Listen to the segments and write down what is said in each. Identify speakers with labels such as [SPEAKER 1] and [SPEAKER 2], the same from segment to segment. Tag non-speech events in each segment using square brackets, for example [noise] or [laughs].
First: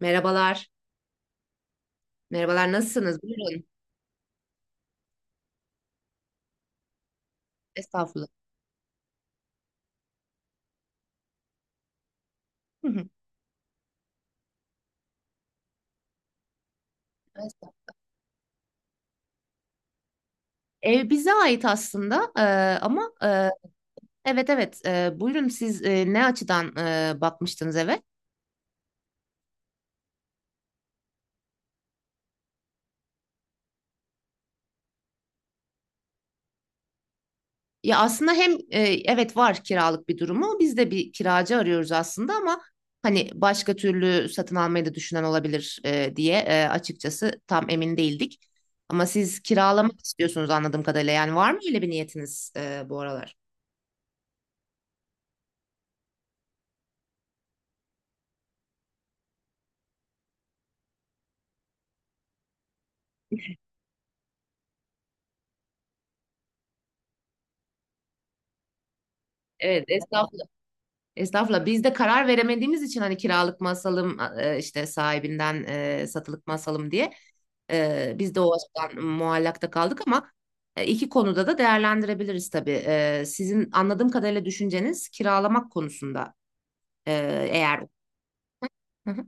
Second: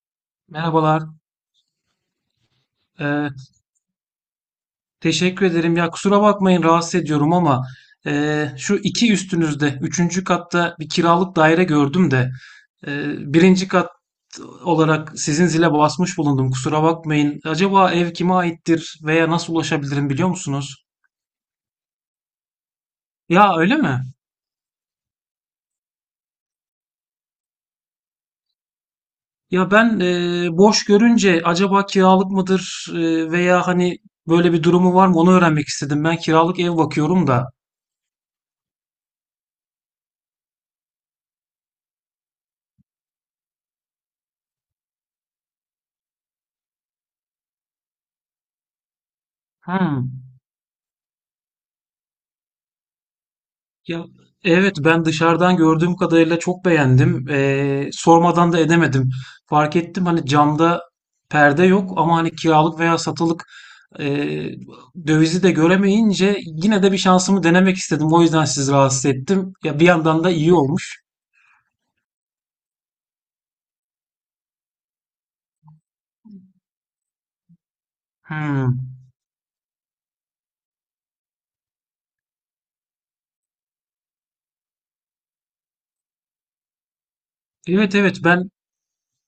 [SPEAKER 1] Merhabalar.
[SPEAKER 2] Merhabalar.
[SPEAKER 1] Merhabalar, nasılsınız?
[SPEAKER 2] Ee,
[SPEAKER 1] Buyurun.
[SPEAKER 2] Teşekkür ederim. Ya kusura bakmayın rahatsız ediyorum ama
[SPEAKER 1] Estağfurullah.
[SPEAKER 2] şu iki üstünüzde, üçüncü katta bir kiralık daire gördüm de
[SPEAKER 1] Hı hı.
[SPEAKER 2] e, birinci kat olarak sizin zile basmış bulundum. Kusura bakmayın. Acaba
[SPEAKER 1] Estağfurullah.
[SPEAKER 2] ev kime aittir veya nasıl ulaşabilirim biliyor musunuz?
[SPEAKER 1] Ev bize ait aslında, ama,
[SPEAKER 2] Ya öyle mi?
[SPEAKER 1] evet evet, buyurun siz, ne açıdan bakmıştınız eve?
[SPEAKER 2] Ya ben boş görünce acaba kiralık mıdır, veya hani böyle bir durumu var mı onu öğrenmek istedim. Ben kiralık ev bakıyorum da.
[SPEAKER 1] Ya aslında hem, evet var kiralık bir durumu, biz de bir kiracı arıyoruz aslında, ama hani başka türlü satın almayı da düşünen olabilir diye, açıkçası tam emin değildik. Ama siz kiralamak
[SPEAKER 2] Hmm.
[SPEAKER 1] istiyorsunuz anladığım kadarıyla, yani var mı öyle bir niyetiniz bu aralar?
[SPEAKER 2] Ya evet, ben dışarıdan gördüğüm kadarıyla çok beğendim. Sormadan da edemedim. Fark ettim hani camda perde yok ama hani kiralık veya satılık ee, dövizi de göremeyince yine de bir şansımı denemek istedim. O yüzden sizi rahatsız ettim. Ya
[SPEAKER 1] Evet,
[SPEAKER 2] bir yandan da
[SPEAKER 1] estağfurullah.
[SPEAKER 2] iyi olmuş.
[SPEAKER 1] Estağfurullah. Biz de karar veremediğimiz için hani kiralık mı asalım, işte sahibinden, satılık mı asalım diye, biz de o
[SPEAKER 2] Hmm.
[SPEAKER 1] açıdan muallakta kaldık ama, iki konuda da değerlendirebiliriz tabii. Sizin anladığım kadarıyla düşünceniz kiralamak konusunda, e, eğer.
[SPEAKER 2] Evet evet ben
[SPEAKER 1] Hı hı.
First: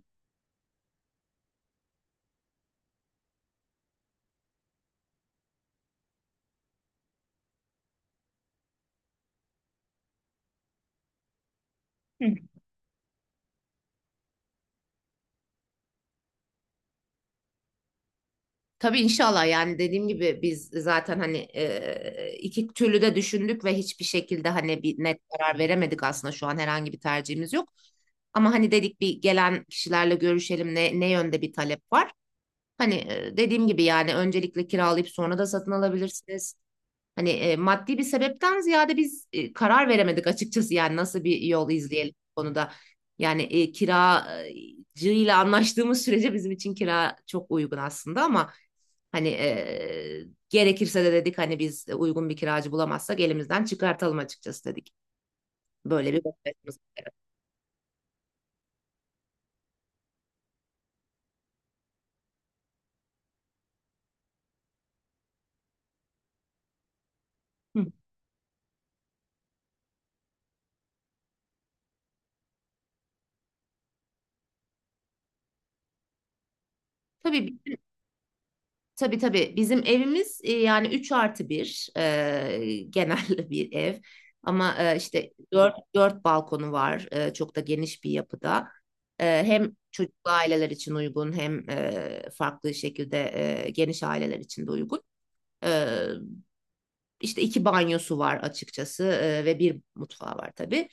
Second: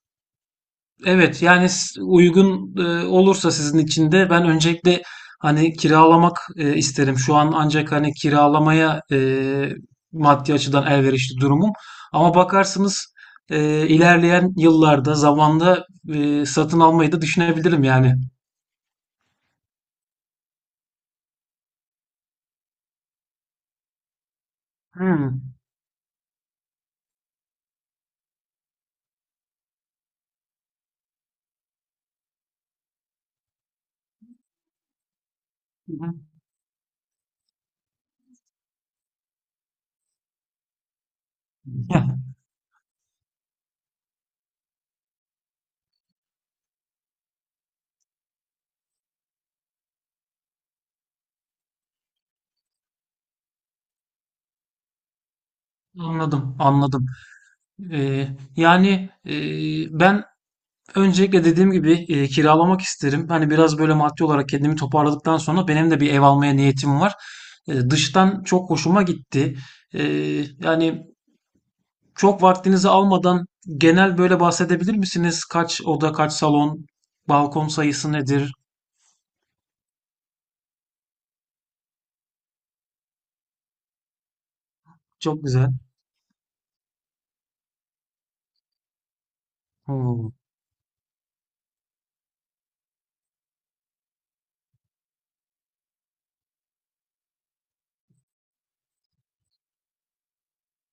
[SPEAKER 2] Evet, yani uygun olursa sizin için de ben öncelikle hani kiralamak isterim. Şu an ancak hani kiralamaya maddi açıdan elverişli durumum. Ama bakarsınız ilerleyen yıllarda zamanda satın almayı da düşünebilirim yani.
[SPEAKER 1] Tabii, inşallah, yani dediğim gibi biz zaten hani, iki türlü de düşündük ve hiçbir şekilde hani bir net
[SPEAKER 2] Hmm.
[SPEAKER 1] karar veremedik aslında, şu an herhangi bir tercihimiz yok. Ama hani dedik, bir gelen kişilerle görüşelim ne yönde bir talep var. Hani, dediğim gibi, yani öncelikle kiralayıp sonra da satın alabilirsiniz. Hani, maddi bir sebepten ziyade biz, karar veremedik açıkçası, yani nasıl bir yol izleyelim
[SPEAKER 2] [laughs]
[SPEAKER 1] bu konuda. Yani, kiracıyla anlaştığımız sürece bizim için kira çok uygun aslında, ama hani, gerekirse de dedik hani biz uygun bir kiracı bulamazsak elimizden çıkartalım açıkçası dedik. Böyle bir
[SPEAKER 2] Anladım,
[SPEAKER 1] bakışımız
[SPEAKER 2] anladım.
[SPEAKER 1] var.
[SPEAKER 2] E, Yani, ben öncelikle dediğim gibi, kiralamak isterim. Hani biraz böyle maddi olarak kendimi toparladıktan sonra benim de bir ev almaya niyetim var.
[SPEAKER 1] Hı.
[SPEAKER 2] Dıştan çok hoşuma gitti. Yani çok vaktinizi almadan genel böyle bahsedebilir misiniz? Kaç oda, kaç salon,
[SPEAKER 1] Tabii,
[SPEAKER 2] balkon sayısı nedir?
[SPEAKER 1] tabii, tabii. Bizim evimiz, yani üç artı 1 genel [laughs] bir ev. Ama, işte
[SPEAKER 2] Çok güzel.
[SPEAKER 1] dört balkonu var. Çok da geniş bir yapıda. Hem çocuklu
[SPEAKER 2] Oo.
[SPEAKER 1] aileler için uygun hem, farklı şekilde, geniş aileler için de uygun. E, işte iki banyosu var açıkçası, ve bir mutfağı var tabii.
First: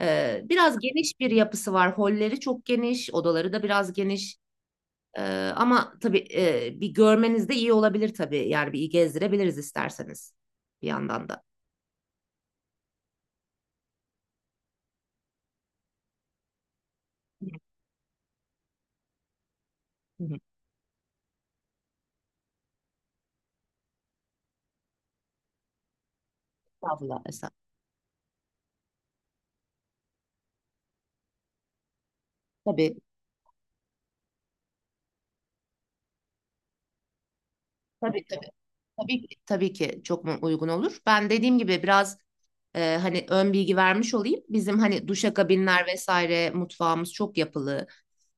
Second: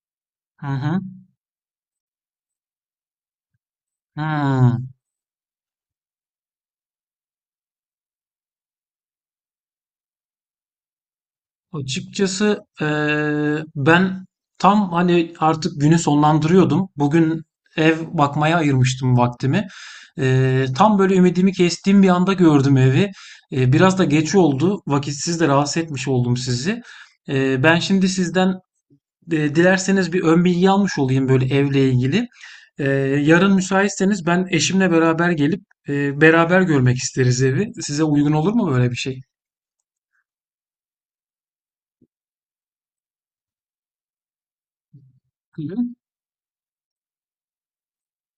[SPEAKER 2] Hı
[SPEAKER 1] Biraz
[SPEAKER 2] hı.
[SPEAKER 1] geniş bir yapısı var. Holleri çok geniş, odaları da biraz geniş.
[SPEAKER 2] Hı.
[SPEAKER 1] Ee, Ama tabii, bir görmeniz de iyi olabilir tabii. Yani bir iyi gezdirebiliriz isterseniz bir yandan da.
[SPEAKER 2] Açıkçası, ben tam hani artık günü sonlandırıyordum. Bugün
[SPEAKER 1] Hı
[SPEAKER 2] ev bakmaya ayırmıştım vaktimi.
[SPEAKER 1] hı.
[SPEAKER 2] Tam böyle ümidimi kestiğim bir anda gördüm evi. Biraz da geç oldu. Vakitsiz de rahatsız etmiş oldum sizi.
[SPEAKER 1] Estağfurullah, estağfurullah.
[SPEAKER 2] Ben şimdi sizden, dilerseniz bir ön bilgi almış olayım böyle evle ilgili. Eee,
[SPEAKER 1] Tabii,
[SPEAKER 2] Yarın müsaitseniz ben eşimle beraber gelip, beraber görmek isteriz evi. Size
[SPEAKER 1] tabii,
[SPEAKER 2] uygun
[SPEAKER 1] tabii.
[SPEAKER 2] olur mu böyle bir
[SPEAKER 1] Tabii
[SPEAKER 2] şey?
[SPEAKER 1] ki, tabii ki çok uygun olur. Ben dediğim gibi biraz, hani ön bilgi vermiş olayım. Bizim hani
[SPEAKER 2] Hı hı.
[SPEAKER 1] duşakabinler vesaire mutfağımız çok yapılı.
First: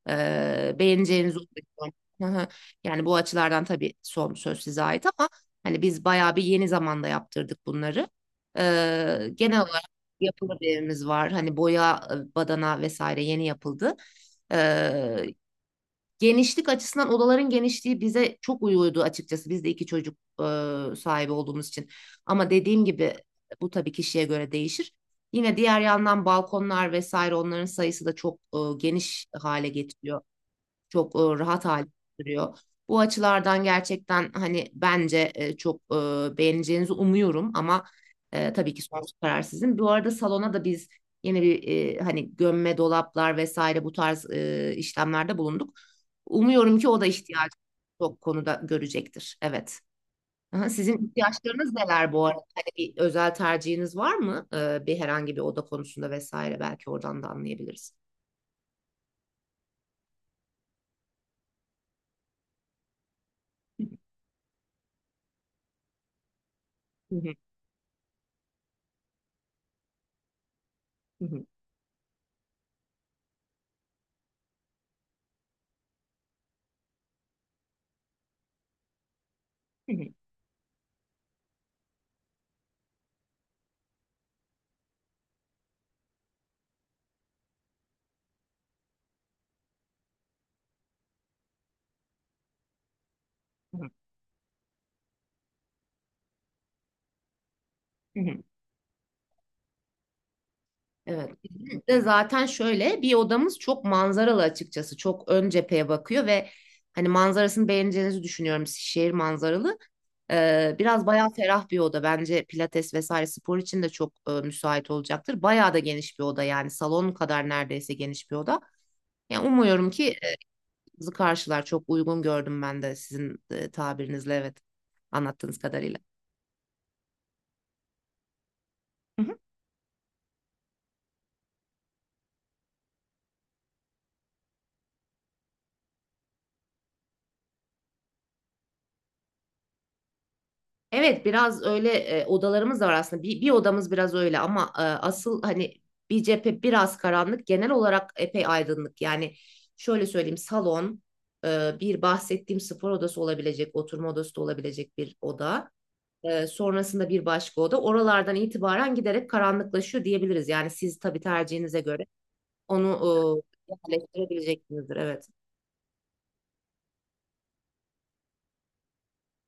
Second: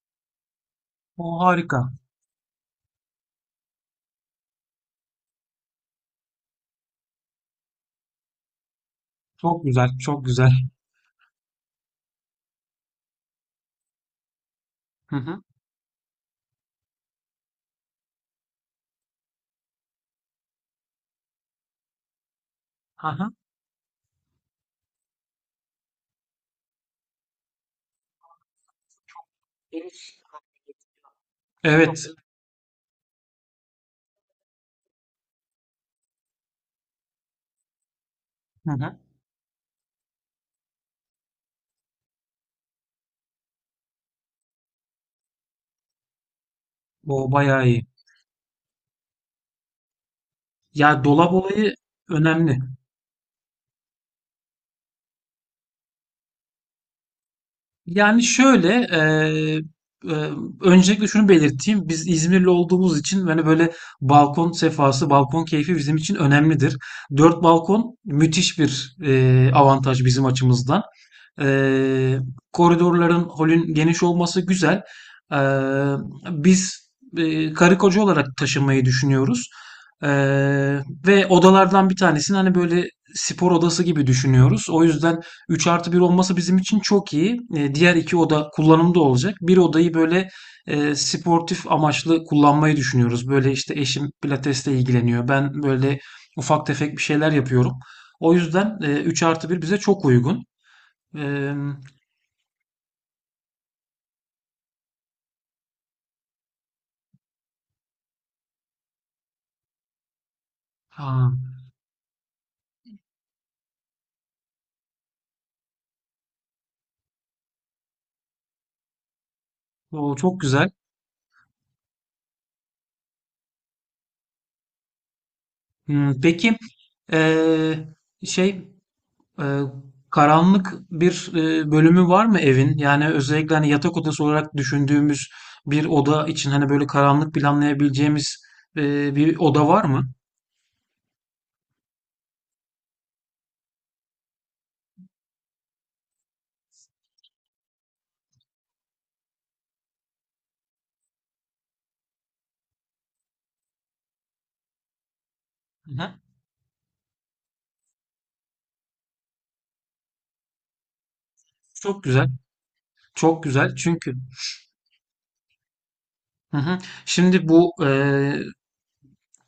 [SPEAKER 1] Beğeneceğinizi
[SPEAKER 2] O harika.
[SPEAKER 1] umuyorum. Hı hı. Yani bu açılardan tabii son söz size ait, ama hani biz bayağı bir yeni zamanda yaptırdık bunları. Genel
[SPEAKER 2] Çok
[SPEAKER 1] olarak
[SPEAKER 2] güzel, çok güzel.
[SPEAKER 1] yapılı bir evimiz var. Hani boya, badana vesaire yeni yapıldı.
[SPEAKER 2] Hı
[SPEAKER 1] E,
[SPEAKER 2] hı.
[SPEAKER 1] Genişlik açısından odaların genişliği bize çok uyuyordu açıkçası. Biz de iki çocuk sahibi olduğumuz için. Ama dediğim gibi
[SPEAKER 2] Aha.
[SPEAKER 1] bu tabii kişiye göre değişir. Yine diğer yandan balkonlar vesaire onların sayısı da çok, geniş hale getiriyor, çok rahat hale
[SPEAKER 2] Evet. iyi.
[SPEAKER 1] getiriyor. Bu açılardan gerçekten hani bence, çok beğeneceğinizi umuyorum ama,
[SPEAKER 2] Hı
[SPEAKER 1] tabii ki
[SPEAKER 2] hı.
[SPEAKER 1] son karar sizin. Bu arada salona da biz yeni bir, hani gömme dolaplar vesaire bu tarz işlemlerde bulunduk. Umuyorum ki o da
[SPEAKER 2] O
[SPEAKER 1] ihtiyacı
[SPEAKER 2] bayağı iyi.
[SPEAKER 1] çok konuda görecektir. Evet. Aha,
[SPEAKER 2] Ya
[SPEAKER 1] sizin
[SPEAKER 2] dolap
[SPEAKER 1] ihtiyaçlarınız
[SPEAKER 2] olayı
[SPEAKER 1] neler bu arada?
[SPEAKER 2] önemli.
[SPEAKER 1] Hani bir özel tercihiniz var mı? Bir herhangi bir oda konusunda vesaire belki oradan da anlayabiliriz.
[SPEAKER 2] Yani şöyle, eee, öncelikle şunu belirteyim. Biz İzmirli olduğumuz için hani böyle
[SPEAKER 1] Hı
[SPEAKER 2] balkon sefası, balkon keyfi bizim için önemlidir.
[SPEAKER 1] hı,
[SPEAKER 2] Dört balkon müthiş bir avantaj bizim açımızdan.
[SPEAKER 1] hı hı,
[SPEAKER 2] Ee, Koridorların, holün geniş olması güzel. Ee, Biz karı koca olarak taşınmayı düşünüyoruz.
[SPEAKER 1] hı hı,
[SPEAKER 2] Ee, Ve odalardan bir tanesini hani böyle spor odası gibi düşünüyoruz. O yüzden 3 artı bir olması bizim için çok iyi. Diğer iki oda kullanımda olacak. Bir odayı böyle sportif amaçlı kullanmayı düşünüyoruz. Böyle işte
[SPEAKER 1] hı hı,
[SPEAKER 2] eşim pilatesle ilgileniyor. Ben böyle ufak tefek bir şeyler yapıyorum.
[SPEAKER 1] hı
[SPEAKER 2] O
[SPEAKER 1] hı.
[SPEAKER 2] yüzden 3 artı bir bize çok uygun.
[SPEAKER 1] Evet.
[SPEAKER 2] Eee,
[SPEAKER 1] Bizim de zaten şöyle bir odamız çok manzaralı açıkçası. Çok ön cepheye bakıyor ve hani manzarasını beğeneceğinizi düşünüyorum. Şehir manzaralı. Biraz bayağı
[SPEAKER 2] ha,
[SPEAKER 1] ferah bir oda. Bence pilates vesaire spor için de çok müsait olacaktır. Bayağı da geniş bir oda, yani salon kadar neredeyse geniş bir oda. Yani umuyorum ki,
[SPEAKER 2] o çok güzel.
[SPEAKER 1] bizi karşılar. Çok uygun gördüm ben de sizin, tabirinizle, evet, anlattığınız kadarıyla.
[SPEAKER 2] Hmm, peki eee, şey eee, karanlık bir bölümü var mı evin? Yani özellikle hani yatak odası olarak düşündüğümüz bir oda için hani böyle karanlık planlayabileceğimiz, bir oda var mı?
[SPEAKER 1] Evet, biraz öyle, odalarımız da var aslında. Bir odamız biraz öyle, ama, asıl hani bir cephe biraz karanlık. Genel olarak epey aydınlık. Yani şöyle söyleyeyim, salon, bir bahsettiğim spor odası olabilecek, oturma odası da olabilecek bir oda.
[SPEAKER 2] Hı hı.
[SPEAKER 1] Sonrasında bir başka oda. Oralardan itibaren giderek karanlıklaşıyor diyebiliriz. Yani siz tabii tercihinize
[SPEAKER 2] Çok
[SPEAKER 1] göre
[SPEAKER 2] güzel.
[SPEAKER 1] onu,
[SPEAKER 2] Çok güzel. Çünkü
[SPEAKER 1] yerleştirebileceksinizdir. Evet.
[SPEAKER 2] hı hı. Şimdi bu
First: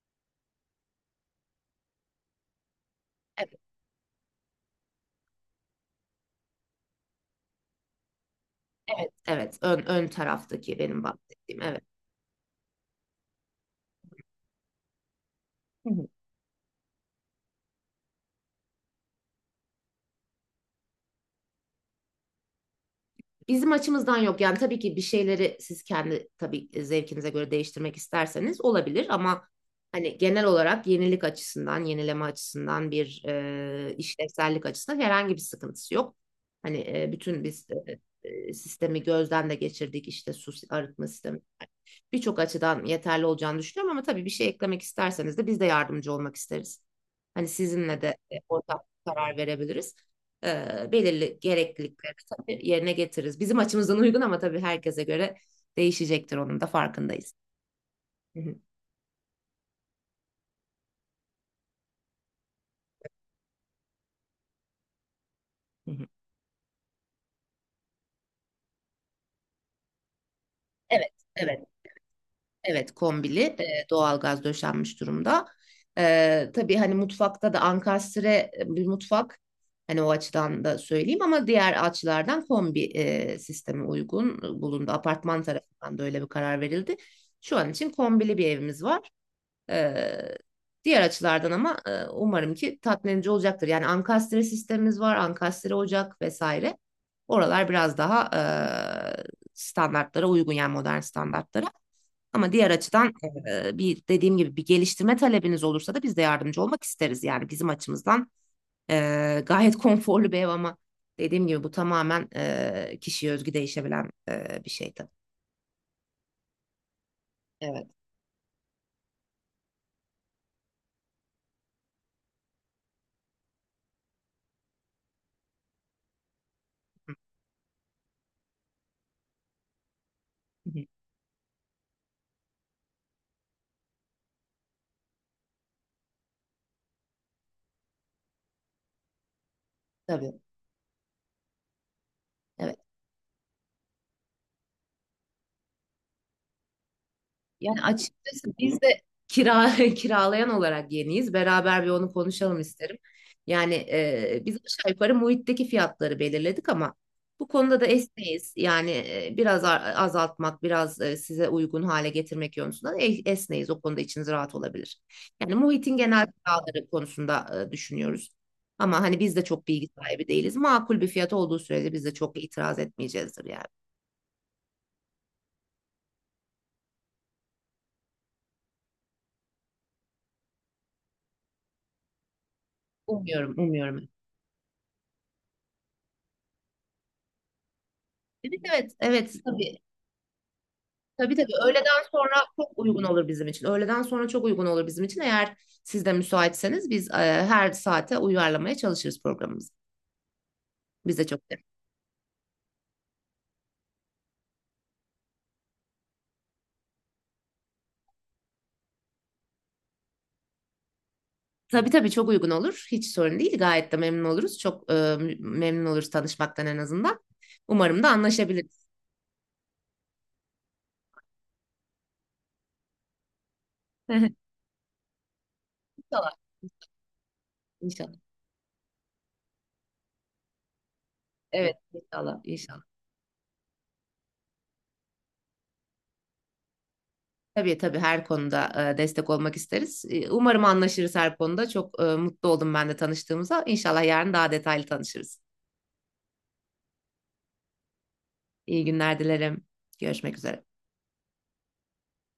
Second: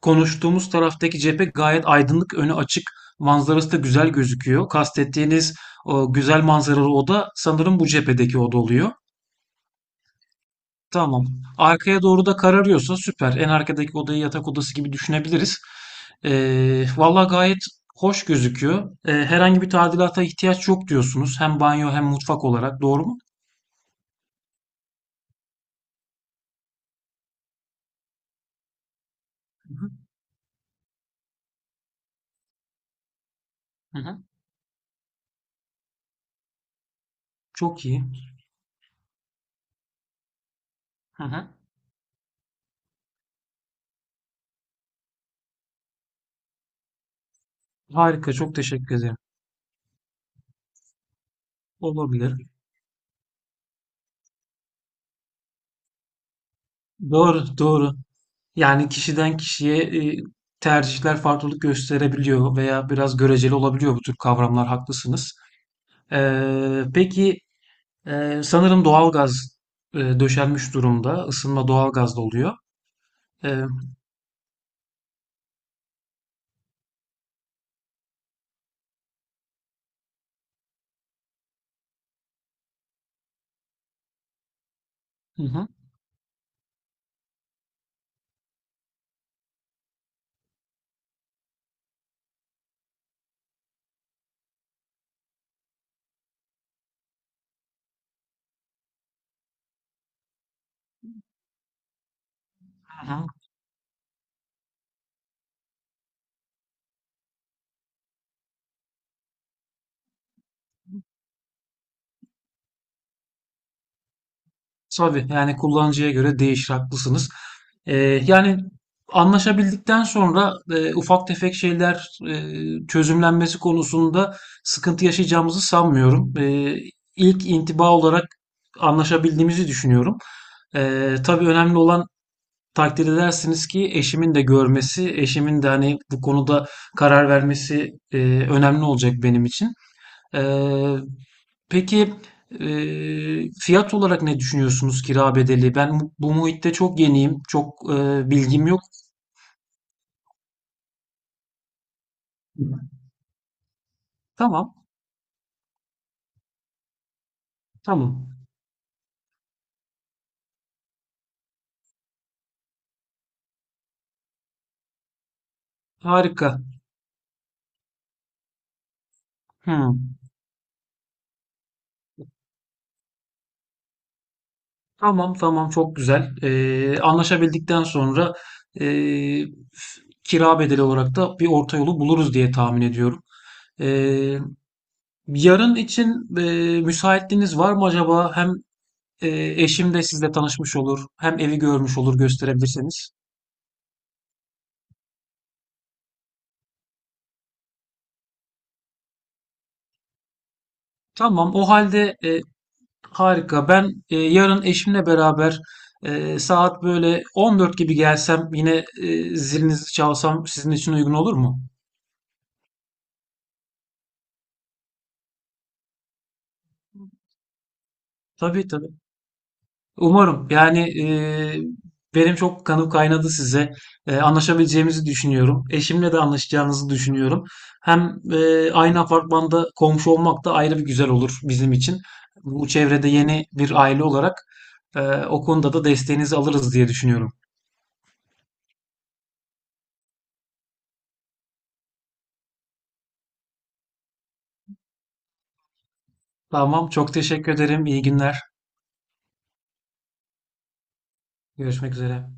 [SPEAKER 2] Konuştuğumuz taraftaki cephe gayet aydınlık, önü açık,
[SPEAKER 1] Evet,
[SPEAKER 2] manzarası da güzel gözüküyor. Kastettiğiniz o güzel manzaralı oda sanırım bu cephedeki oda oluyor.
[SPEAKER 1] evet, evet. Ön taraftaki benim
[SPEAKER 2] Tamam.
[SPEAKER 1] bahsettiğim. Evet.
[SPEAKER 2] Arkaya doğru da kararıyorsa süper. En arkadaki odayı yatak odası gibi düşünebiliriz.
[SPEAKER 1] Hı hı.
[SPEAKER 2] Valla gayet hoş gözüküyor. Herhangi bir tadilata ihtiyaç yok diyorsunuz. Hem banyo hem mutfak olarak. Doğru mu?
[SPEAKER 1] Bizim açımızdan yok. Yani tabii ki bir şeyleri siz kendi tabii, zevkinize göre değiştirmek isterseniz olabilir, ama
[SPEAKER 2] Hı hı.
[SPEAKER 1] hani genel olarak yenilik açısından, yenileme açısından, bir
[SPEAKER 2] Hı hı.
[SPEAKER 1] işlevsellik açısından herhangi bir sıkıntısı yok. Hani, bütün biz,
[SPEAKER 2] Çok iyi.
[SPEAKER 1] sistemi gözden de geçirdik, işte arıtma
[SPEAKER 2] Hı
[SPEAKER 1] sistemi.
[SPEAKER 2] hı.
[SPEAKER 1] Birçok açıdan yeterli olacağını düşünüyorum, ama tabii bir şey eklemek isterseniz de biz de yardımcı olmak isteriz. Hani sizinle de,
[SPEAKER 2] Harika. Çok
[SPEAKER 1] ortak
[SPEAKER 2] teşekkür ederim.
[SPEAKER 1] karar verebiliriz. Belirli gereklilik
[SPEAKER 2] Olabilir.
[SPEAKER 1] yerine getiririz. Bizim açımızdan uygun, ama tabii herkese göre değişecektir, onun da farkındayız.
[SPEAKER 2] Doğru, doğru.
[SPEAKER 1] Hı hı,
[SPEAKER 2] Yani kişiden kişiye e, tercihler farklılık gösterebiliyor veya biraz göreceli olabiliyor bu tür kavramlar, haklısınız.
[SPEAKER 1] hı hı.
[SPEAKER 2] Peki, sanırım doğalgaz döşenmiş
[SPEAKER 1] Evet,
[SPEAKER 2] durumda.
[SPEAKER 1] evet,
[SPEAKER 2] Isınma doğalgazda oluyor.
[SPEAKER 1] evet, kombili
[SPEAKER 2] Ee,
[SPEAKER 1] doğalgaz döşenmiş durumda. Tabii hani mutfakta da ankastre, bir mutfak, hani o açıdan da söyleyeyim, ama diğer açılardan kombi sistemi uygun bulundu. Apartman
[SPEAKER 2] hı
[SPEAKER 1] tarafından da öyle bir karar verildi. Şu an için kombili bir evimiz var. Eee, Diğer açılardan ama, umarım ki tatmin edici olacaktır. Yani ankastre sistemimiz var, ankastre ocak vesaire. Oralar biraz daha, standartlara uygun, yani modern standartlara. Ama diğer açıdan,
[SPEAKER 2] hı.
[SPEAKER 1] bir dediğim gibi bir geliştirme talebiniz olursa da biz de yardımcı olmak isteriz. Yani bizim açımızdan, gayet [laughs] konforlu bir ev, ama dediğim gibi bu tamamen kişiye özgü değişebilen, bir şey tabii.
[SPEAKER 2] Tabii, yani kullanıcıya göre değişir, haklısınız.
[SPEAKER 1] Evet.
[SPEAKER 2] Ee, Yani anlaşabildikten sonra, ufak tefek şeyler çözümlenmesi konusunda sıkıntı yaşayacağımızı sanmıyorum.
[SPEAKER 1] Hı
[SPEAKER 2] İlk intiba olarak anlaşabildiğimizi düşünüyorum.
[SPEAKER 1] hı.
[SPEAKER 2] Tabii önemli olan, takdir edersiniz ki eşimin de görmesi, eşimin de hani bu konuda karar vermesi önemli olacak benim için.
[SPEAKER 1] Tabii.
[SPEAKER 2] Ee, Peki
[SPEAKER 1] Evet.
[SPEAKER 2] fiyat olarak ne düşünüyorsunuz kira bedeli? Ben bu bu muhitte çok yeniyim. Çok
[SPEAKER 1] Yani açıkçası
[SPEAKER 2] bilgim
[SPEAKER 1] biz
[SPEAKER 2] yok.
[SPEAKER 1] de kira [laughs] kiralayan olarak yeniyiz. Beraber bir onu konuşalım isterim. Yani, biz
[SPEAKER 2] Tamam,
[SPEAKER 1] aşağı yukarı muhitteki fiyatları belirledik, ama bu konuda da
[SPEAKER 2] tamam.
[SPEAKER 1] esneyiz. Yani, biraz azaltmak, biraz, size uygun hale getirmek yönünden, esneyiz. O konuda içiniz rahat olabilir. Yani muhitin genel
[SPEAKER 2] Harika.
[SPEAKER 1] kiraları konusunda, düşünüyoruz. Ama hani biz de çok bilgi
[SPEAKER 2] Hmm.
[SPEAKER 1] sahibi değiliz. Makul bir fiyat olduğu sürece biz de çok itiraz etmeyeceğizdir yani.
[SPEAKER 2] Tamam, tamam. Çok güzel. Anlaşabildikten sonra, eee, kira bedeli olarak da bir orta yolu buluruz diye tahmin ediyorum.
[SPEAKER 1] Umuyorum, umuyorum.
[SPEAKER 2] Eee, Yarın için, müsaitliğiniz var mı acaba? Hem
[SPEAKER 1] Evet, evet, evet. Tabii,
[SPEAKER 2] eşim de sizle tanışmış olur,
[SPEAKER 1] tabii,
[SPEAKER 2] hem
[SPEAKER 1] tabii,
[SPEAKER 2] evi görmüş
[SPEAKER 1] öğleden
[SPEAKER 2] olur
[SPEAKER 1] sonra çok uygun
[SPEAKER 2] gösterebilirseniz.
[SPEAKER 1] olur bizim için. Öğleden sonra çok uygun olur bizim için. Eğer siz de müsaitseniz biz, her saate uyarlamaya çalışırız programımızı. Biz de çok
[SPEAKER 2] Tamam,
[SPEAKER 1] de.
[SPEAKER 2] o halde, harika. Ben, yarın eşimle beraber, saat böyle 14 gibi gelsem yine, zilinizi çalsam sizin için uygun olur mu?
[SPEAKER 1] Tabii, tabii, çok uygun olur. Hiç sorun değil. Gayet de memnun oluruz. Çok, memnun oluruz tanışmaktan en azından. Umarım da
[SPEAKER 2] Tabii
[SPEAKER 1] anlaşabiliriz.
[SPEAKER 2] tabii. Umarım. Yani, benim çok kanım kaynadı size.
[SPEAKER 1] [laughs]
[SPEAKER 2] Anlaşabileceğimizi düşünüyorum. Eşimle de
[SPEAKER 1] İnşallah.
[SPEAKER 2] anlaşacağınızı düşünüyorum. Hem
[SPEAKER 1] İnşallah.
[SPEAKER 2] aynı apartmanda komşu olmak da ayrı bir güzel olur bizim
[SPEAKER 1] Evet,
[SPEAKER 2] için.
[SPEAKER 1] inşallah,
[SPEAKER 2] Bu
[SPEAKER 1] inşallah.
[SPEAKER 2] çevrede yeni bir aile olarak, e, o konuda da desteğinizi alırız diye düşünüyorum.
[SPEAKER 1] Tabii, tabii, her konuda, destek olmak isteriz. Umarım anlaşırız her konuda. Çok, mutlu oldum ben de tanıştığımıza. İnşallah yarın daha detaylı tanışırız.
[SPEAKER 2] Tamam. Çok teşekkür ederim. İyi günler.
[SPEAKER 1] İyi günler dilerim. Görüşmek üzere.
[SPEAKER 2] Görüşmek üzere.